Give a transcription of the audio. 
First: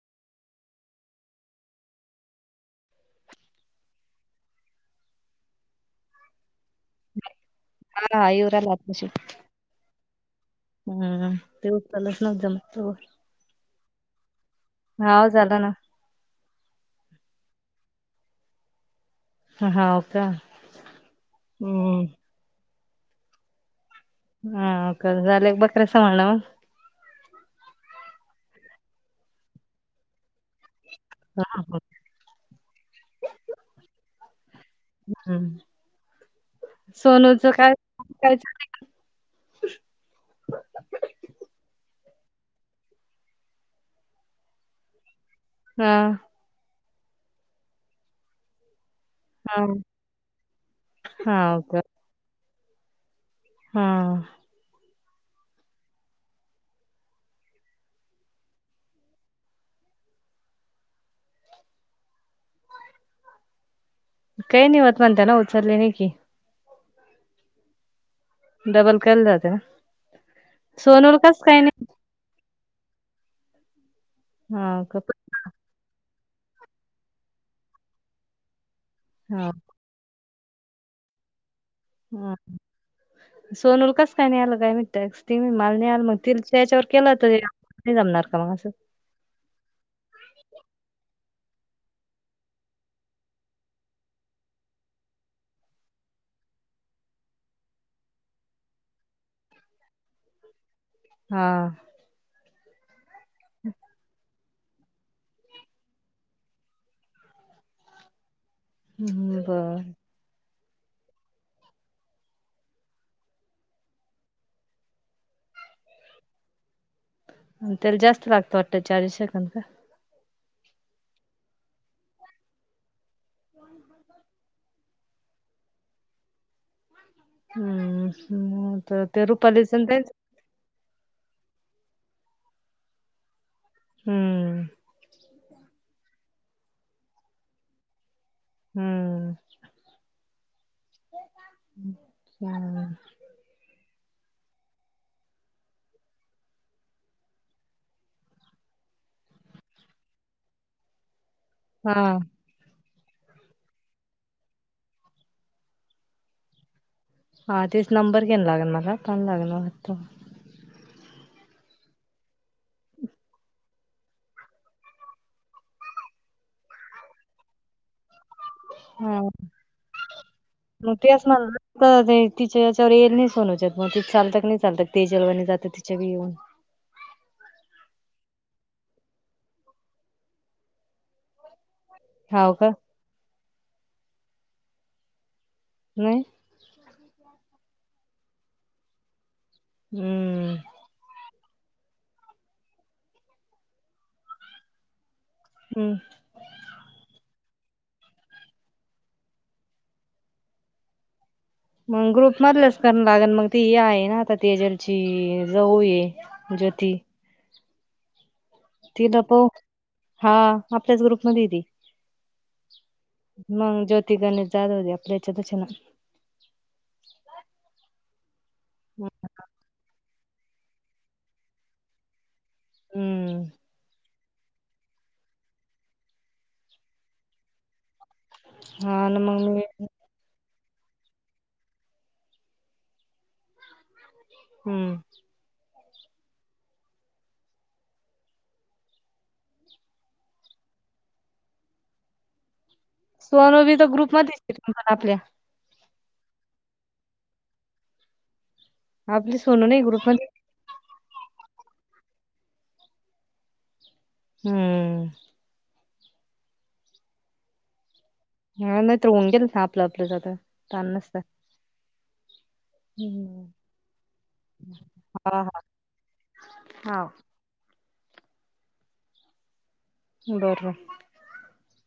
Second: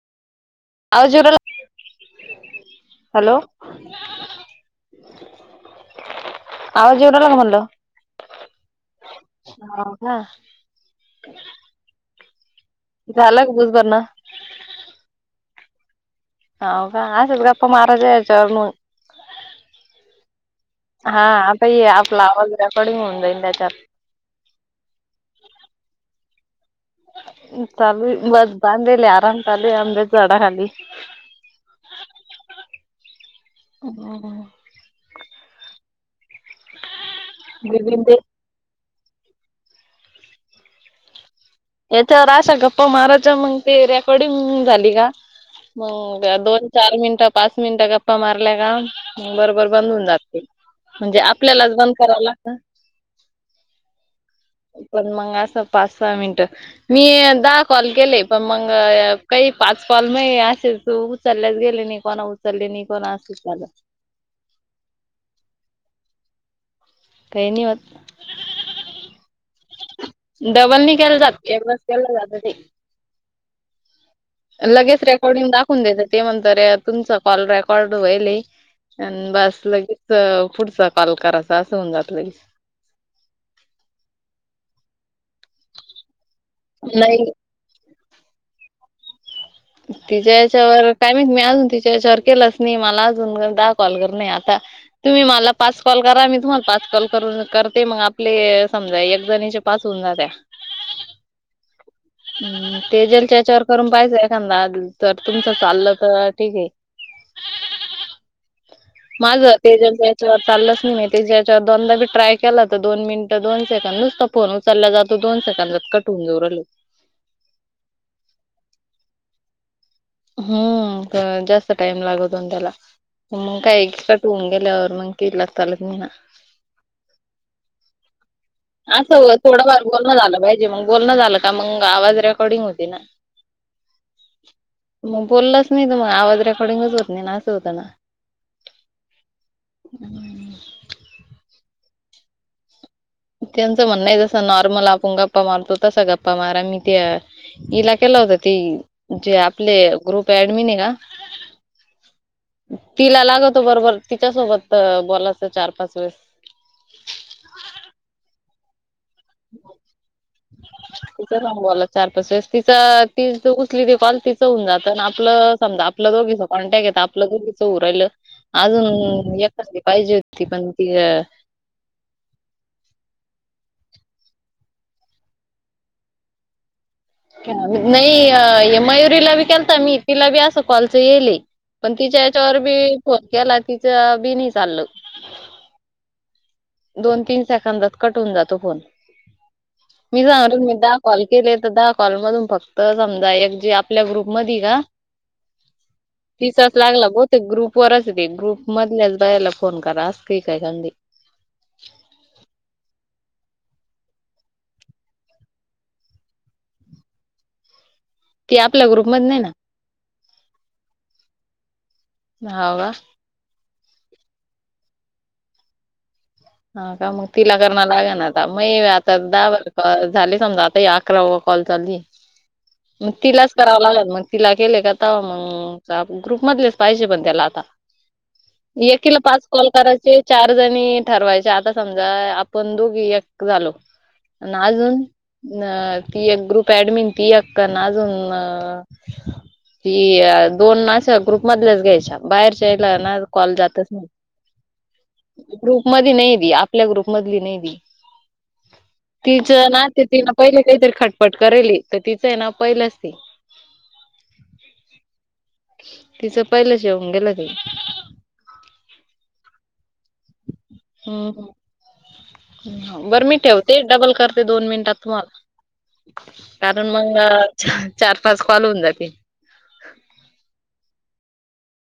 आवाज येवू राहीला हॅलो. [inaudible] आवाज येवू राहीला का म्हणलं? हा हा येऊ राहिला आताशी. हां हुं. हम्म. ते उतलचं नव्ह जमतो. झाला का वीज भरणा? हाव झाला ना. हाव का? अशाच गप्पा मारायच्या हेच्या वरन? ह हाव का? हा. आता हे हम्म. आपला आवाज, रेकॉर्डिंग होऊन जाईल त्याच्यात. हा कर झाले बकर्या संभाळन. चालू हे. मस बांदेल हे आराम चालू आहे, आंब्याच्या झाडा खाली. [unintelligible] हम्म हम्म, सोनूचं काय? बिबीन ते काय झा याच्यावर आशा गप्पा मारायच्या मंग ते रेकॉर्डिंग झाली का हा. मंग दोन चार मिनटं पाच मिनटं गप्पा मारल्या का मंग हा. बरबर बंद हुवून जात ते, म्हणजे हाव आपल्यालाच बंद कराव लाग हं. पण मंग असं पाच सहा मिनटं मी दहा कॉल केले पण् मंग कइ पाच कॉल मये असेच उ -चललेच गेले नी कोणं उचलले नी कोणं असचं झालं. कई नी होत म्हणता ना उचंलले नई की. कयनी होत. डबल केलं जाते ना. डबल नी सोनूला केलं कसं जात काय एकदाच नाही केलं जात ते. हाव का लगेच रेकॉर्डिंग दाखवून द्यायचं ते म्हणता अरे तुमचं कॉल रेकॉर्ड व्हयेले. आणं हाव बसं लगे क पुढचा काॅल कराचा असं हुऊन जात. हं. लगेच सोनूल कस काय नई आलं काय माईत टॅक्स ती म्हणे माल नी आलं म तील्तच्या येच्यावर केल होत नाही वे नई जमणार का मंग आसं? तिच्या याच्यावर काय माईत मी अजून तिच्या याच्यावर केलाच नी, मला अजून गन दहा कॉल करणंय आता. तुम्ही मला पाच कॉल करा मी तुम्हाला पाच कॉल करून करते मंग आपले समजा एक जणीचे पाच होवून जात्या. हा. हम् तेजलच्या येच्यावर करून पायचा एक समजा जर तुमचं चाललं त ठीके. हम्म, माझं बरं. तेजलचे चाललंच नी मी तीच्या याच्यावर दोनदा बी ट्राय केला त दोन मिनट, दोन सेकंदच तो फोन उचलला जातो, दोन सेकंदात कट हुवून जाऊ रालो. त्याल जास्त लागतो वाटतं, चाळीस सेंकंद गं. हुम्म, क जास्त टाइम लागतो न त्याला मंग काय कट हुन गेल्यावर मं कइ ईलाज चालत नी ना. हम्. [unintelligible] असं थोडाफार बोलणं झालं पायजे, मंग बोलणं झालं का मंग आवाज रेकॉर्डिंग होती ना. हम्म मंग बोललंच नई त म आवाज रेकॉडिंगच होत नई ना असं होतं ना. हम्म, अच्छा. त्यांचं म्हणणंय जसं नॉर्मल आपण गप्पा मारतो तसा गप्पा मारा मीं ते इला केलं होतं, ती जे आपले ग्रुप ऍडमीने ना हा. तिला लागतो बरोबर तिच्यासोबत बोलायचं चार, पाच वेळेस. हा तेच नंबर घ्यान लागन मला पण लागेल [unintelligible] [inaudible] तिच्या संग बोला चार पाच वेळेस तिचं तीच त उचली बी कॉल तिचं हुऊन जातं आण आपलं समजा आप आपलं दोघीच कॉन्टॅक्ट येतं आपलं दोघीचं हुऊ राईलं. हां अजून एकांदि पायजे होती ती पण ती त ते तिच्या याच्यावर येयेल नी सोनुच्यात म ति चालतं क नी चालतं तेजलवानी जातं तिच्या बी येऊन. क नई अ ये मयुरीला बी केल्ता मी तिला बी असं कॉलच येयले. पण तिच्या हाव याच्यावर का? बी फोन केला, तिचं बी नी चाललं. [unintelligible] दोन, तीन सेकंदात कट होउन जातो फोन, मी हम्म सांग कॉल केले तर, दहा कॉल मधून फक्त समजा एक जे आपल्या ग्रुप मध्ये आहे का. हम. तीचाच लागला बहुतेक ते ग्रुप वरच ते ग्रुप मधल्याच बाई ला फोन करा अस काही काय मग ग्रुप मधलंच कर लागेल मग ती आहे ना आता त्याच्यालची जाऊ ये. जोती. आपल्या ती ग्रुप मध्ये नाही [inaudible] हा आपल्याच ग्रुप मधे आहे ती. हो का. मग ज्योती गणेश जाधव हो दे आपल्या याच्या हा का, मग तिला करणार लागेल ना, आता मग आता दाव झाले समजा, आता ह अकरा व कॉल चाललय, मग हम्म तिलाच. कराव लागल मग तिला केले का, आता मग ग्रुप मधलेच पाहिजे पण त्याला आता. हा एकीला ना मग पाच मी कॉल करायचे. चार जणी ठरवायचे, आता समजा आपण दोघी एक झालो. आणि हम्म अजून. अ ती एक ग्रुप ऍडमिन ती एक्क ना अजून ति दोन अशा ग्रुप मधल्याच घ्यायच्या, बाहेरच्यायला ना कॉल जातच नाही. तिथण आपल्या. ग्रुप मध्ये नाही ती, आपल्या ग्रुप मधली नाही ती, आपली तिच सोनू नाही ना ती, ग्रुप मध्ये पहिले काहीतरी खटपट करेली तर तिचंय नाव पहिलं हम्म. तिचं पहिलं येऊन गेलंत की. हा नाही तर होऊन गेल ना आपलं, आपलं जात तान नसत. हम्म. बरं मी ठेवते, डबल करते दोन मिनटात तुम्हाला, हा हा कारण हा मंग चार, पाच कॉल होऊन जातील. बरं